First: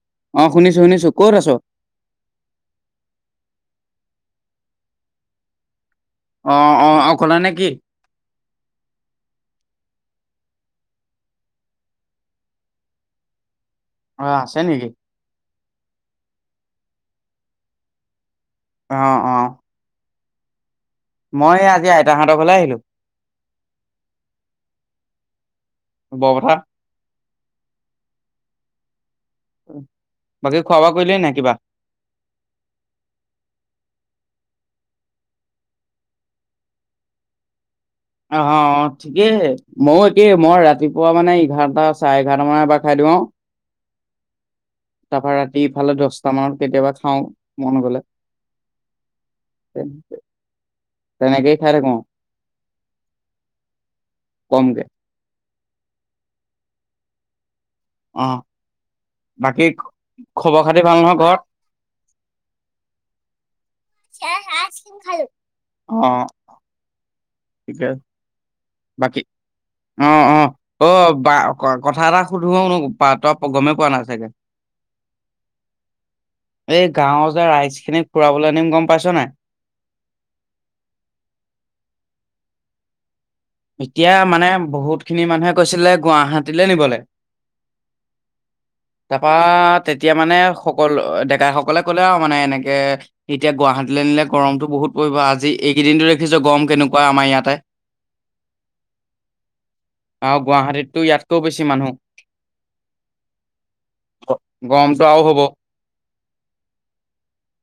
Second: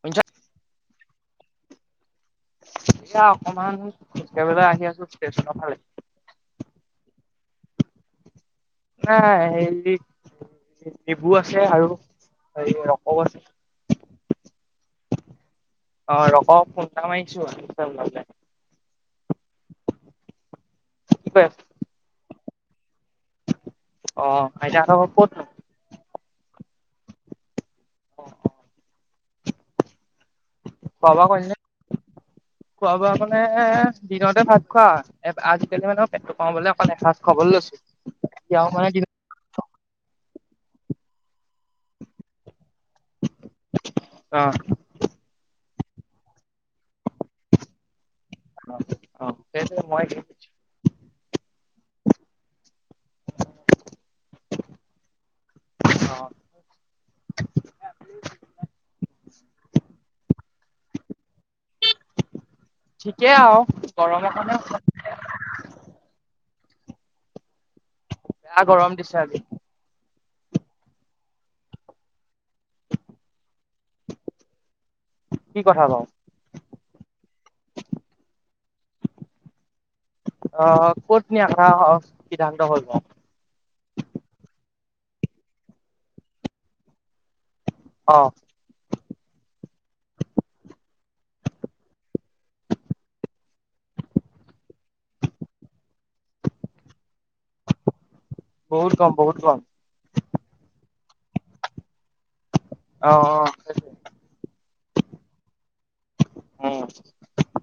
শুনিছা? অ', শুনিছোঁ, শুনিছোঁ ক'ত আছ? এইয়া অকমান [unintelligible] আহি আছোঁ [unintelligible] অ', অ', অকলেনে কি? [unintelligible] [unintelligible] অ', আছে নেকি? অ', ৰকক ফোন এটা মাৰিছোঁ, [unintelligible] অ', অ'। কি কৰি আছ? মই আজি আইতাহঁতৰ ঘৰলে আহিলোঁ। অ', আইতাহঁতৰ ঘৰ ক'তনো? বৰ পঠা [unintelligible] উম। খোৱা বোৱা কৰিলিনে? খোৱা বোৱা মানে দিনতে ভাত খোৱা, আজিকালি মই মানে পেটটো কমাবলৈ অকল এসাঁজ খাবলৈ লৈছোঁ। অ' অ' ঠিকেই ময়ো একেই মই ৰাতিপুৱা মানে এঘাৰটা চাৰে এঘাৰটা মানে এবাৰ খাই দিওঁ অ তাৰ পৰাৰা ৰাতি। ফালে দহটা মানত কেতিয়াবা খাও মন গলে। অ-অ সেইটো মই কি দি তেনেকেই খাই থাকওঁ কমকে। অ', অ', বাকী খবৰ খাতি ভাল নহয় ঘৰত। ঠিকেই আৰু গৰম এ অ ঠিকে বেয়া গৰম দিছে আমি। অ-অ-অ, বা কথা এটা সুধো প তই গমেই পোৱা নাই চাগে। কি কথা বাৰু? এই গাঁৱৰ যে ৰাইজখিনিক ফুৰাবলৈ নিম গম পাইছনোই। অহ ক'ত নি আশা সিদ্ধান্ত হল বাৰু। এতিয়া মানে বহুতখিনি মানুহে কৈছিলে গুৱাহাটীলে নিবলৈ। অ তপাত তেতিয়া মানে সকলো ডেকাই সকলে ক'লে আৰু মানে এনেকে এতিয়া গুৱাহাটীলৈ আনিলে গৰমতটো বহুত। ক'ত পৰিব আজি এইকেইদিনো দেখিছো গৰম কেনেকুৱা আমাৰ ইয়াতে। বহুত কম, বহুত কম। তো ইয়াতকৈও বেছি মানুহ। অহ গ- গৰমটো আৰুও হ'ব উম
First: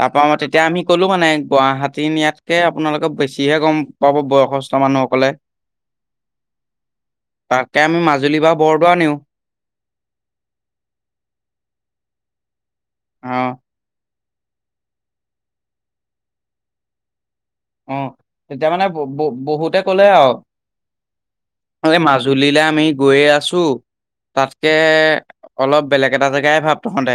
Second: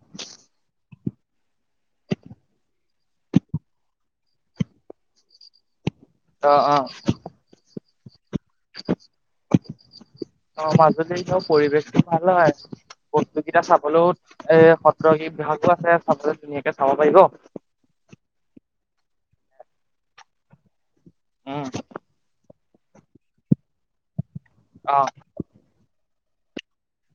তাৰ পৰা আমি তেতিয়া আমি। কলো মানে গুৱাহাটী ন ইাতকে আপোনালোকে বেছিহে গম পাব বয়সস্থ মানুহসকলে। অ-অ এই আমি মজুলী বা বৰদোৱা নিওঁ অ' মাজুল য পৰিৱেশটো ভাল হয়। অ', প্ৰতিযোগিতা চাবলৈও এ সত্ৰ বিভাগো আছে চাবলৈ ধুনীয়াকে চাব পাৰিব। অ' তেতিয়া মানে ব বহুতে কলে উম আৰু। মাজুলীলৈ আমি গৈয়ে আছো। তাতকে অ অলপ বেলেগ এটা জেগাই ভাব তহঁতে।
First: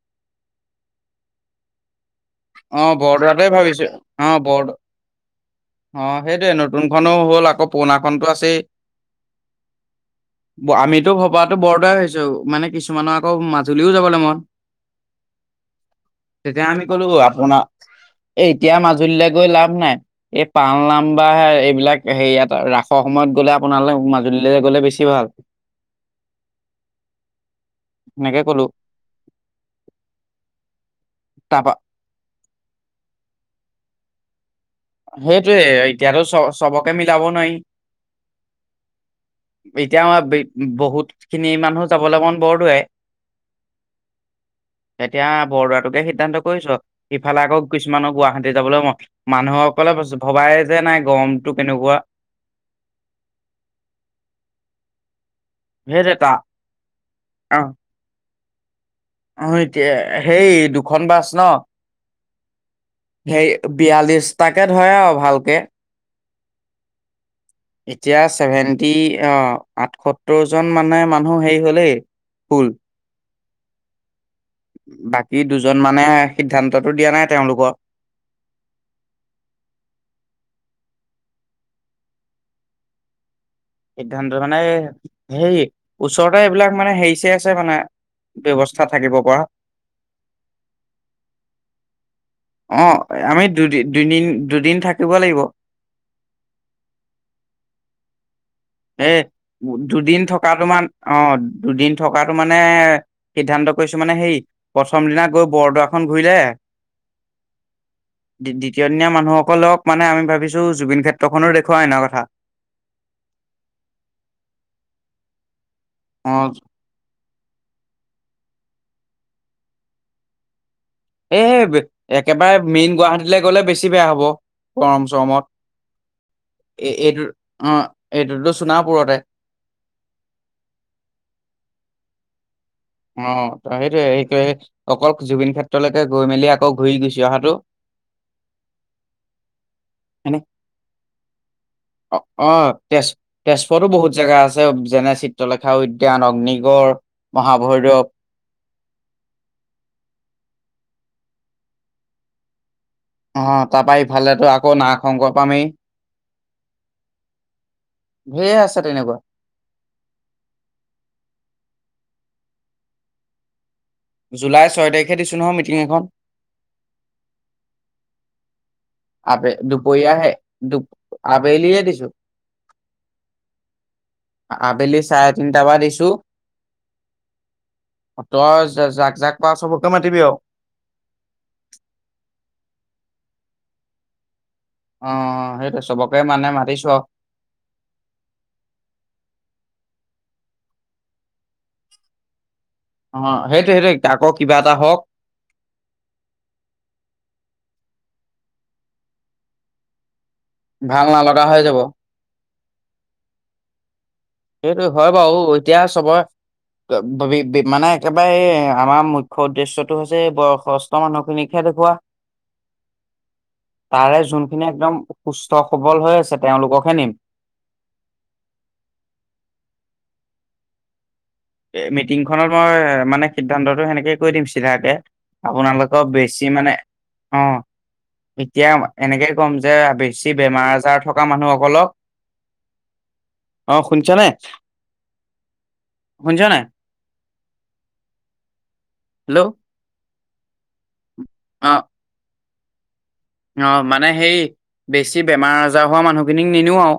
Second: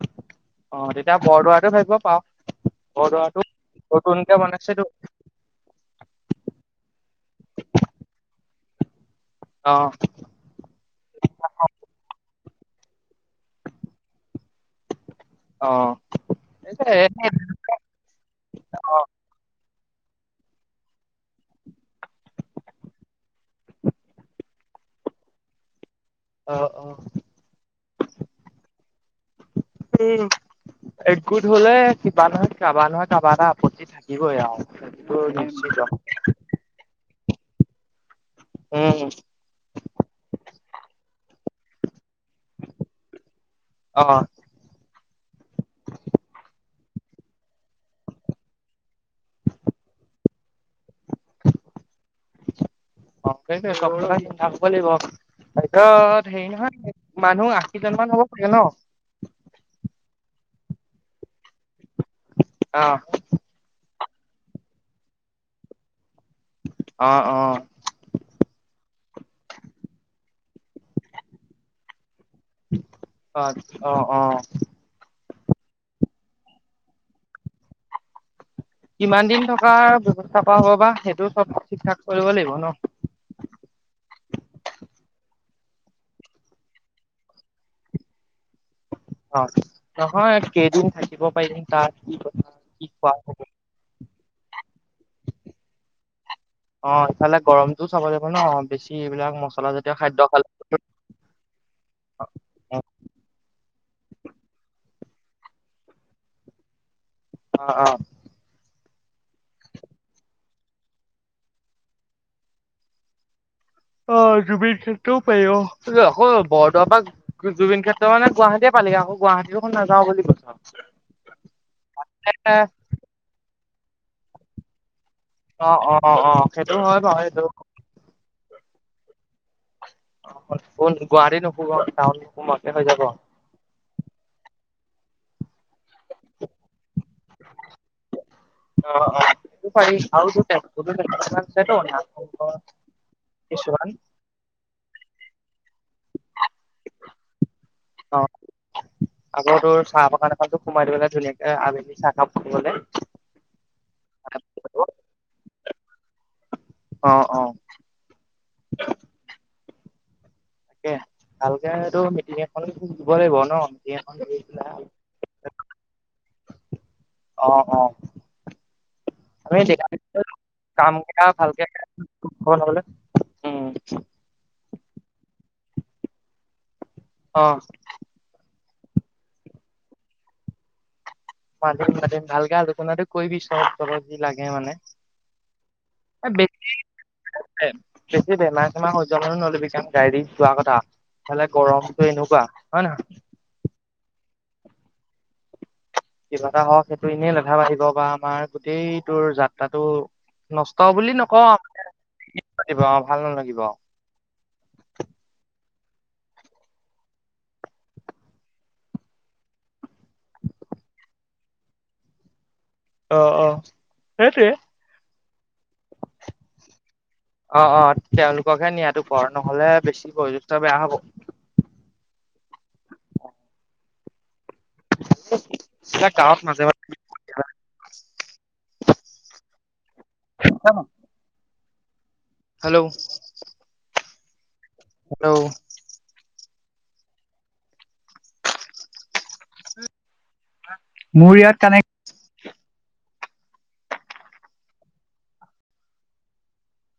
[unintelligible] অ' তেতিয়া বৰদোৱাাতটো ভাবিব পাও অ', বৰদোৱাটোৱে বৰদোৱাটো ভাবিছো অ', নতুনকে বৰদ বনাইছে। অ' সেইটোৱে নতুনখনো হ'ল আকৌ পুৰণাখনতো আছেই। অ আমিতো ভবাাতো বৰদাই হৈছো মানে। কিছুমানৰ আকৌ মাজুলীও যাবলৈ মন। অ তেতিয়া আমি কলো আপোনাৰ এ এতিয়া অ মাজুলীলৈ গৈ লাভ নাই এই পাল নাম বা এইবিলাক হেয় ৰাসৰ সময়ত গ'লে আপোনালে মাজুলী লে বেছি ভাল। অহ-অহ। সেনেকে কলো। উম, একগোট তাৰপা হলে কিবা নহয় কাবা নহয় কাৰবা এটা আপত্তি থাকিবই আৰু। সেইটো সেইটোয়ে নিশ্চিত এতিয়ো চ চবকে মিলাব নোৱাৰি। উম, এতিয়া বহুত খিনি মানুহ। চাবলৈ মন বৰদোৱাই। অ এতিয়া বৰদোৱাটোকে সিদ্ধান্ত কৰিছো সিফালে আকৌ কিছুমানৰ গুৱাহাটী যাবলৈ মানুহক। কলে ভবাই যে নাই গৰমতটো কেনেকুৱা। অক চব থাকিব লাগিব। সেইটোৱে তা তাৰপিচত হেৰি নহয় মানুহ অ আশীজন মান হ'ব লাগে ন। অ' এতিয়া সেই দুখন বাছ ন। অ সেই বিয়াল্লিশটাকে ধৰে আৰু ভালকে। অ', অ', এতিয়া ছেভেন্টি অ, আঠসত্তৰ জন মানে মানুহ হেৰি হলেই ফুল। অ, আচ্ছ অ, ই দুজন মানেহে সিদ্ধান্তটো দিয়া নাই তেওঁলোকৰ। কিমান দিন থকা ব্যৱস্থা কৰা হ'ব বা সেইটো চব ঠিক ঠাক কৰিব লাগিব ন'। সিদ্ধান্ত মানে এ ওচৰতে হেৰি চেৰী আছে মানে [unintelligible] পৰা অ নহয় কেইদিন থাকিব পাৰিম তাৰ অ আমি দুদ দুদিন দুদিন থাকিব লাগিব অ ইফালে গৰমতটোও চাব যাব বেছি এ এইবিলাক দুদিন খালে থকাতো মান অ দুদিন থকাতো মানে সিদ্ধান্ত কৈছো মানে হেই প্ৰথম দিনা গৈ বৰদোৱাখন ঘূৰিলে অ অ [unintelligible] মানুহসকলক মানে আমি ভাবিছো জুবিন ক্ষেত্ৰখনো দেখুওৱাই আনৰ কথা অ জুবিন ক্ষেত্ৰও পাৰিব আকৌ অ বৰদোৱা জুবিন খেত্ৰ মানে গুৱাহাটীয়ে পালিগে আকৌ গুৱাহাটীখন নাযাওঁ বুলি কৈছা এই একেবাৰে মেইন গুৱাহাটীলৈ গ'লে বেছি বেয়া হব গৰম অ অ অ অ সেইটো গৰমত অ হয় এ বাৰু সেইটো এ এটোটো সোনাপুৰতে গুৱাহাটী [unintelligible] অ সেইটো এইটো অকল জুবিন ক্ষেত্ৰলৈকে গৈ মেলি আকৌ ঘূৰি গুছি অহাটো অ হয়নে অ অ অ তেজ তেজপুৰতো বহুত জেগা [unintelligible] আছে যেনে চিত্ৰলেখা উদ্যান অগ্নিগড় মহাভৈৰৱ অ আকৌ তোৰ চাহ বাগান এখনতো সোমাই দিবলে ধুনীয়াকে আবেলি চাহকাপ ফুৰিবলে আহ তাৰপা ইফালেতো আকৌ নাগ শংকৰ পামেই অ অ ধেইৰ আছে তেনেকুৱা। তাকে ভালকেটো মিটিং এখন দিব লাগিব ন। মিটিং এখন ধৰি জুলাই পেলাই ছয় তাৰিখে দিছোঁ নহয় মিটিং এখন। অ অ আমি আবেলি দুপৰীয়াহে দু কাম কেইটা ভালকে আবেলিয়ে দিছো। বনাবলে উম আবেলি চাৰে তিনটা পা দিছো। অ ছ' [unintelligible] যাক-যাক পাৱ চবকে মাতিবি আৰু। চ-চৰজি লাগে মানে। অ সেইটোৱে চবকে মানে বেছি মাতিছো আৰু বেছি বেমাৰ-চেমাৰ হৈ যোৱা মানুহ নলবি কাকো। গাড়ীত যোৱা কথা, ইফালে গৰমটো এনেকুৱা। হয় নহয় অ' সেইটো সেইটোৱে, আকৌ কিবা এটা হওক। কিবা এটা হওক সেইটো এনেই লেঠা বাঢ়িব বা আমাৰ গোটেই তোৰ যাত্ৰাটো [unintelligible] ভাল বুলি নালগা হৈ যাব নকওঁ ভাল নালাগিব। সেইটো হয় বাৰু এতিয়া চবৰে। মানে, একেবাৰে আমাৰ মুখ্য উদ্দেশ্যটো হৈছে বয়সস্থ মানুহখিনিক হে দেখুৱা। [inaudible] অ তাৰে সেইটোৱে। যোনখিনি একদম সুস্থ সবল হৈ আছে, তেওঁলোককহে নিম। অ' অ' তেওঁলোককহে নিয়াতো কৰ, নহলে বেছি বয়োজেষ্ঠ বেয়া হব। মিটিং খনত মই মানে সিদ্ধান্তটো সেনেকে কৈ দিম। চিধাকে, আপোনালোকৰ এইবিলাক গাঁৱত বেছি মাজে মাজে মানে-অ'। এতিয়া এনেকে ক'ম যে বেছি বেমাৰ আজাৰ থকা মানুহক সকলক, হেল্ল' অ', শুনিছানে? হেল্ল' শুনিচ নাই, হেল্ল' মোৰ ইয়াত অ কানেক্ট মানে সেই বেছি বেমাৰ আজাৰ হোৱা মানুহখিনিক নিনিও আৰু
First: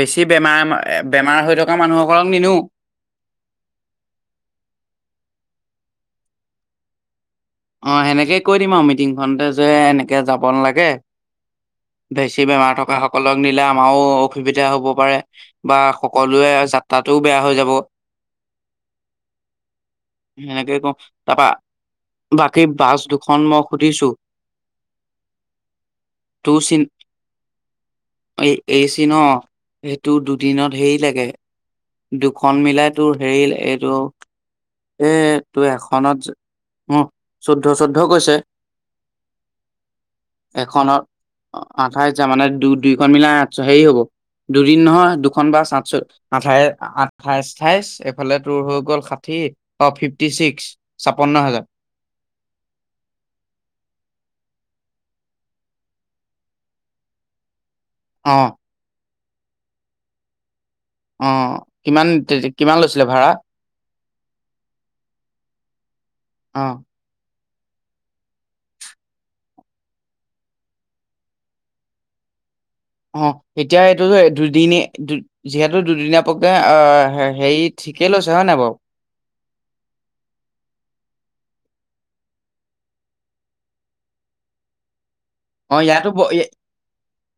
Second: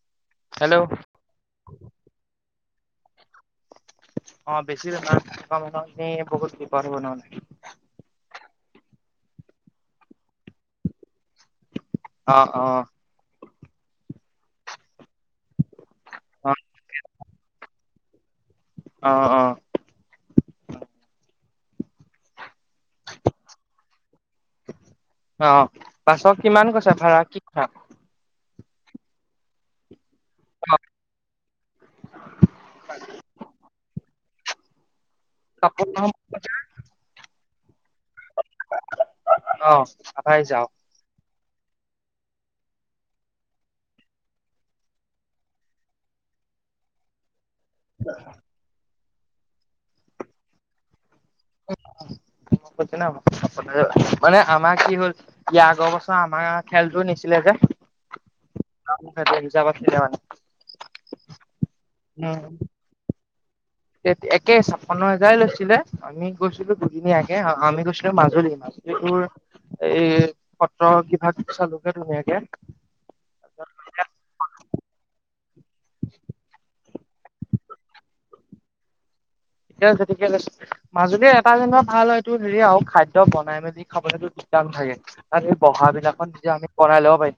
বেছি হেল্ল' বেমাৰ-বেমাৰ হয় থকা থকা মানুহসকলক নিনো। অ', বেছি বেমাৰ হৈ থকা মানুহক নি বহুত বিপদ হ'ব নহ'লে অ', সেনেকে কৈ দিম আৰু মিটিংখনতে যে এনেকে যাব নালাগে অ বেছি অ বেমাৰ থকা সকলক নিলে আমাৰো অসুবিধা হ'ব পাৰে বাহ অ সকলোৱে যাত্ৰাটোও বেয়া হৈ যাব অ অ এনেকে কম তাৰপা সেই বাছ দুখন মই সুধিছোঁ অ', বাছত কিমান কৈছে ভাড়া এই [unintelligible] এই চি ন' তোৰ দুদিনত হেৰি লাগে দুখন মিলাই তোৰ হেৰি এইটো এই তোৰ এখনত পাহৰি উ চৈধ্যছত চৈধ্য কৈছে যাওঁ। এখনত আঠাইচ হাজাৰ মানে দুই দুইখন মিলাই আঠশ হেৰি হ'ব দুদিন নহয় দুখন বাছ আঠাই আঠাইছ আঠাইছ এইফালে তোৰ হৈ গ'ল ষাঠি অ', ফিফটি ছিক্স। ছাপন্ন হাজাৰ [unintelligible] মানে আমাৰ কি হ'ল ইয়াৰ আগৰ বছৰ আমাৰ খেলটো নিছিলে যে অ', তাতে ৰিজাব আছিলে মানে অ', কিমান উম, কিমান লৈছিলে ভাড়া? একে ছাপন্ন হাজাৰে লৈছিলে আমি অ গৈছিলো দুদিনীয়াকে আমি গৈছো মাজুলী, মাজুলী তোৰ এই সত্ৰ বিভাগ চালোগে ধুনীয়াকে অ', এতিয়া এইটোত দুদিন দু যিহেতু দুদিনীয়া পকে আ হেৰি ঠিকে লৈছে হয়নে বাৰু? এতিয়া যেতিকে লৈ মাজুলীৰ এটা যেনিবা ভাল হয় তোৰ হেৰি আৰু খাদ্য বনাই মেলি খাবলৈটো কাম থাকে অ', ইয়াতো অ', পাৰিম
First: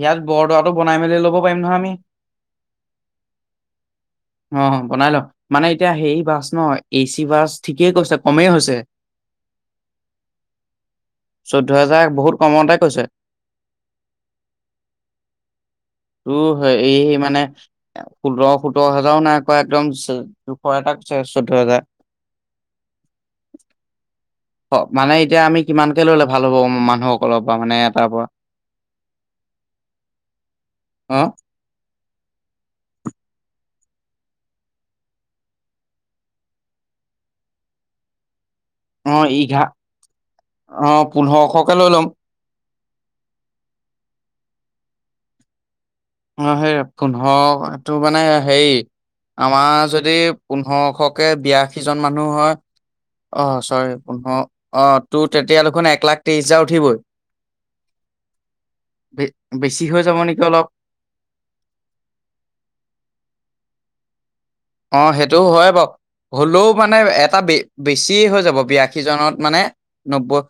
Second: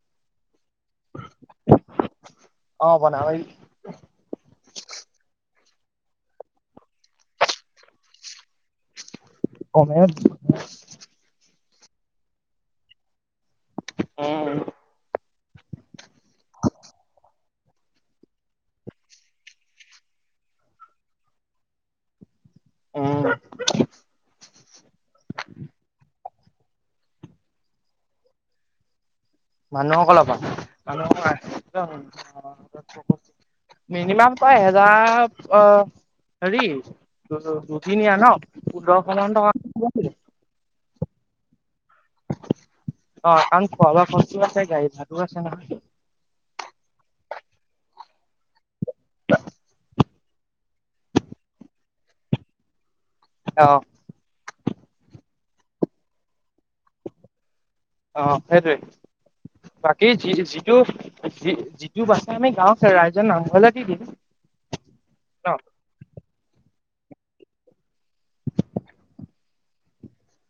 ইয়াত বৰদোৱাটো বনাই মেলি ল'ব পাৰিম নহয় আমি। অ', বনাবি অ বনাই লম মানে এতিয়া হেৰি বাছ ন এচি বাছ ঠিকেই কৈছে কমেই হৈছে কমে চৈধ্যহেজাৰ বহুত কমতে কৈছে। অ', পোন্ধৰ সোতৰ হাজাৰো নাই কোৱা একদম জোখৰ এটা কৈছে চৈধ্য হাজাৰ উম অ', মানে এতিয়া আমি কিমানকে ল'লে ভাল হ'ব মানুহসকলৰ পৰা মানে এটাৰ পৰা মানুহসকলৰ পৰা মানুহ অ [unintelligible] মিনিমাম তই এহেজাৰ অ', হেৰি দুদিনীয়া ন পোন্ধৰশ মান অ', টকা ইঘাৰ অ', পোন্ধৰশকে লৈ লম। অ', কাৰণ খোৱাবোৱা খৰচো আছে গাড়ী ভাড়াও আছে নহয় অ', সেই পোন্ধৰটো মানে হেৰি আমাৰ যদি পোন্ধৰশকে বিয়াশী জন মানুহ হয় অ', অ' চৰি পোন্ধৰ অ', টোত তেতিয়া দেখোন এক লাখ ত্ৰিশ হেজাৰ উঠিবই অ, সেইটোৱেই বে বেছি হৈ বাকী যাব যি নেকি অলপ যিটো - যিটো বাচে আমি গাওৰ খে ৰাইজৰ নামঘলে দি দিম অ, সেইটোও ন হয় বাও হলও মানে এটা ব বেছি হৈ যাব বিয়াশী জনত মানে নব্বৈ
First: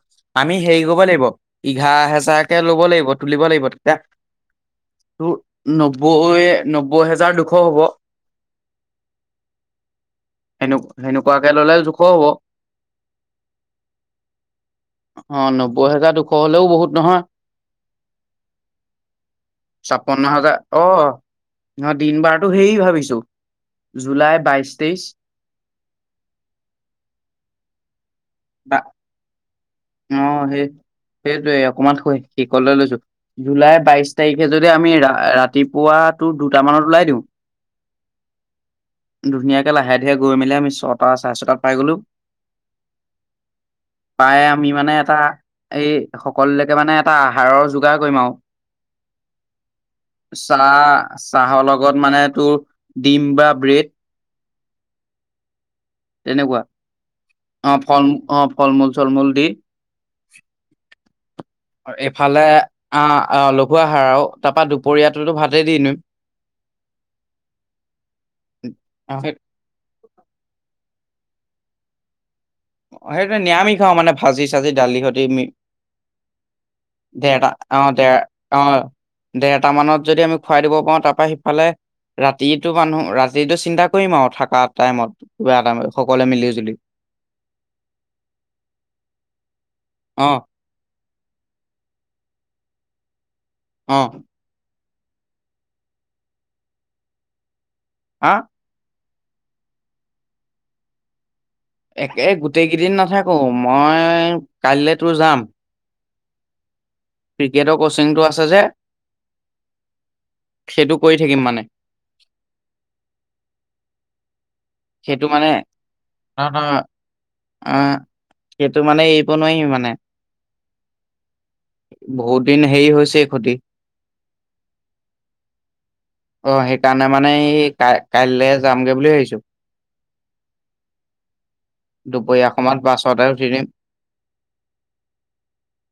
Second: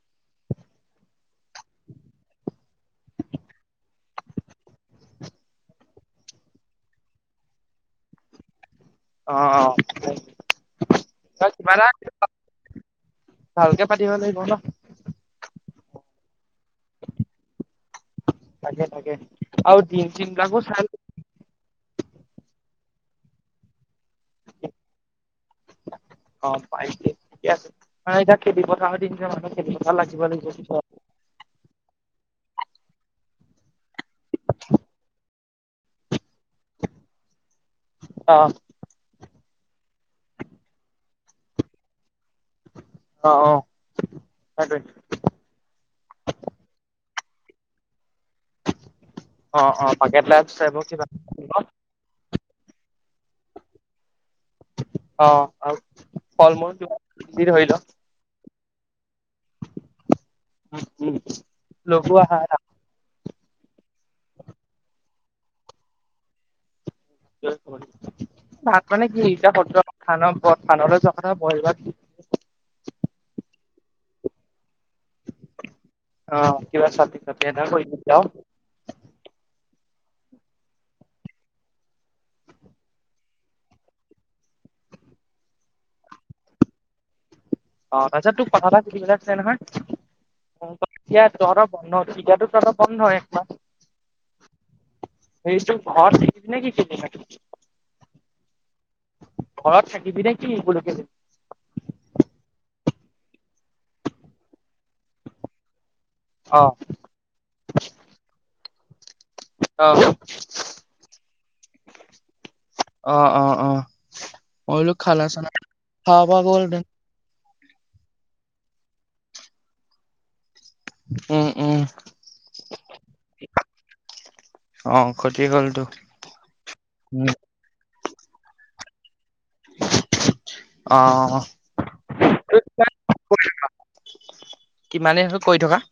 আমি হেৰি কৰিব লাগিব এঘাৰ হেজাৰকে লব লাগিব তুলিব লাগিব তেতিয়া ত নব্বৈ - নব্বৈ হেজাৰ দুশ হব অ' অ' সনে সেনেকুৱাকে কিবা ললে জোখৰ এটা হ'ব ভালকে পাতিব লাগিব ন বহেজাৰ দুশ হ'লেও বহুত নহয় তাকে তাকে আৰু দিন চিন ছাপন্ন হাজাৰ বিলাকো চাই অ, নহ দিন বাৰতো সেই ভাবিছো জু - জুলাইৰ বাইশ তেইশ অ, পাইছে ঠিকে আছে এতিয়া খেতি বা পথাৰত দিন যে মানুহ খেতি পথাৰত অ, লাগিব লাগিব সেই পিছত সেইটোৱে অকমান শ শেষলৈ লৈছো জুলাই বাইশ তাৰিখে যদি আমি ৰা ৰাতিপুৱা দু - দুটা মানত ওলাই দিও অ ধুনী তে লাহে ধীৰে গৈ মেলি আমি ছটা চাৰে ছটাত পাই গলো অ - পাই অ আমি সেইটোৱে মানে এটা এই সকললকে মানে এটা আহাৰৰ যোগাৰ কৰিম আও অ অ বাকেট লাঞ্চ টাইপৰ চাহ - কিবা চাহৰ লগত মানে তোৰ ডিম বা ব্ৰেড অ, আৰু ফল তেনেকুৱা মূল কিবা যি ধৰি অ ল ফলমূ - অ ফল মূল চল মূল দি উম উম লঘু এইফালে আহাৰ আহ লঘু আহাৰ আও তাৰপা দুপৰীয়াটোতো ভাতে দি নম তাত মানে অ কি সেই এতিয়া স খানৰ - খানৰ যোৱা কথা বইল ভা সেইটো নিৰামিষ খাও মানে ভাজি চাজি দালি সতি মি অ কিবা চাটনি তাটনি দেৰটা এটা অ কৰি দিবি দেৰ আও অ, দেৰটা মানত যদি আমি খুৱাই দিব পাও তাপা সিফালে ৰাতিটো মানুহ ৰাতিতটো চিন্তা কৰিম আৰু থকা টাইমত কিবা এত সকলোৱে মিলি জুলি অ, তাপিছত তোক কথা এটা হুধিবলে আছে নহয়। অ', ইয়াত তহতৰ বন্ধ পীটোত তোৰ বন্ধই অ সেইটো ঘৰ শিখিছ নে কি কে ন হা ঘৰত থাকিবি নে কিব কলে একে গোটেই কেইদিন নাথাকো মই কাইলৈ তোৰ যাম অ', ক্ৰিকেটৰ কচিংটো আছে যে অ অ সেইটো কৰি থাকিম মানে অ - অ - অ মই বুলো সেইটো খানা মানে চানা খাৱা অ গ'ল অ নে অ, সেইটো মানে এইব নোৱাৰি মানে উম উম বহুত দিন হেৰি হৈছে ক্ষতি অ, খতি গল তো অ, সেইকাৰণে মানে এই ক কাইলে যামগে বুলি ভাবিছো অ', দুপৰীয়া সমত বাছতে উঠিদিম কিমানেই কৰি থকা।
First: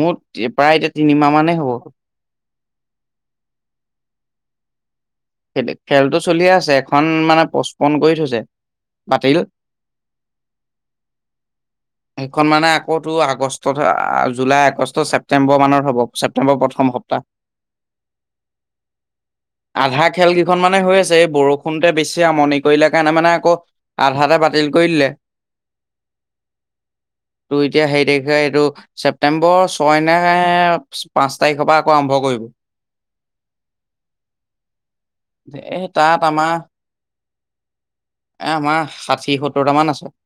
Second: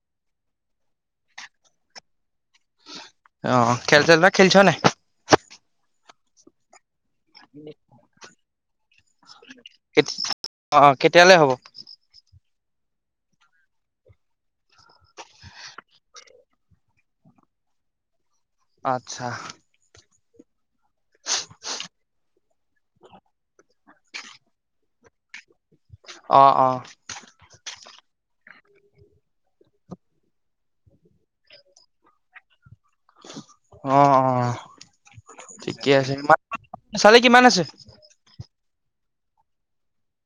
মোৰ প্ৰায় এতিয়া তিনিমাহ মানেই হ'ব। অ, খেলি চেলিব খেলিছ নাই। খেলটো চলিয়ে আছে এখন মানে পচপন কৰি থৈছে। বাতিল। কেতি অ কেতিয়ালে হ'ব? খন মানে আকৌ তোৰ আগষ্টতহে, জুলাই, আগষ্ট ছেপ্তেম্বৰ মানৰ হ'ব ছেপটেম্বৰৰ প্ৰথম সপ্তাহ। [inaudible] আচ্ছা। আধা খেল কিখন মানে হৈ আছে, এই বৰষুণটোৱে বেছি আমনি কৰিলে কাৰণে মানে আকৌ আধাতে বাতিল কৰি দিলে। অ অ। তো এতিয়া সেই তাৰিখে এইটো ছেপ্তেম্বৰ ছয় নে পাঁচ তাৰিখৰ পৰা আকৌ আৰম্ভ কৰিব। অ অ এ ঠিকে আছে। তাত আমাৰ [unintelligible] কিমান আছে? এ আমাৰ ষাঠি সত্তৰটামান আছে।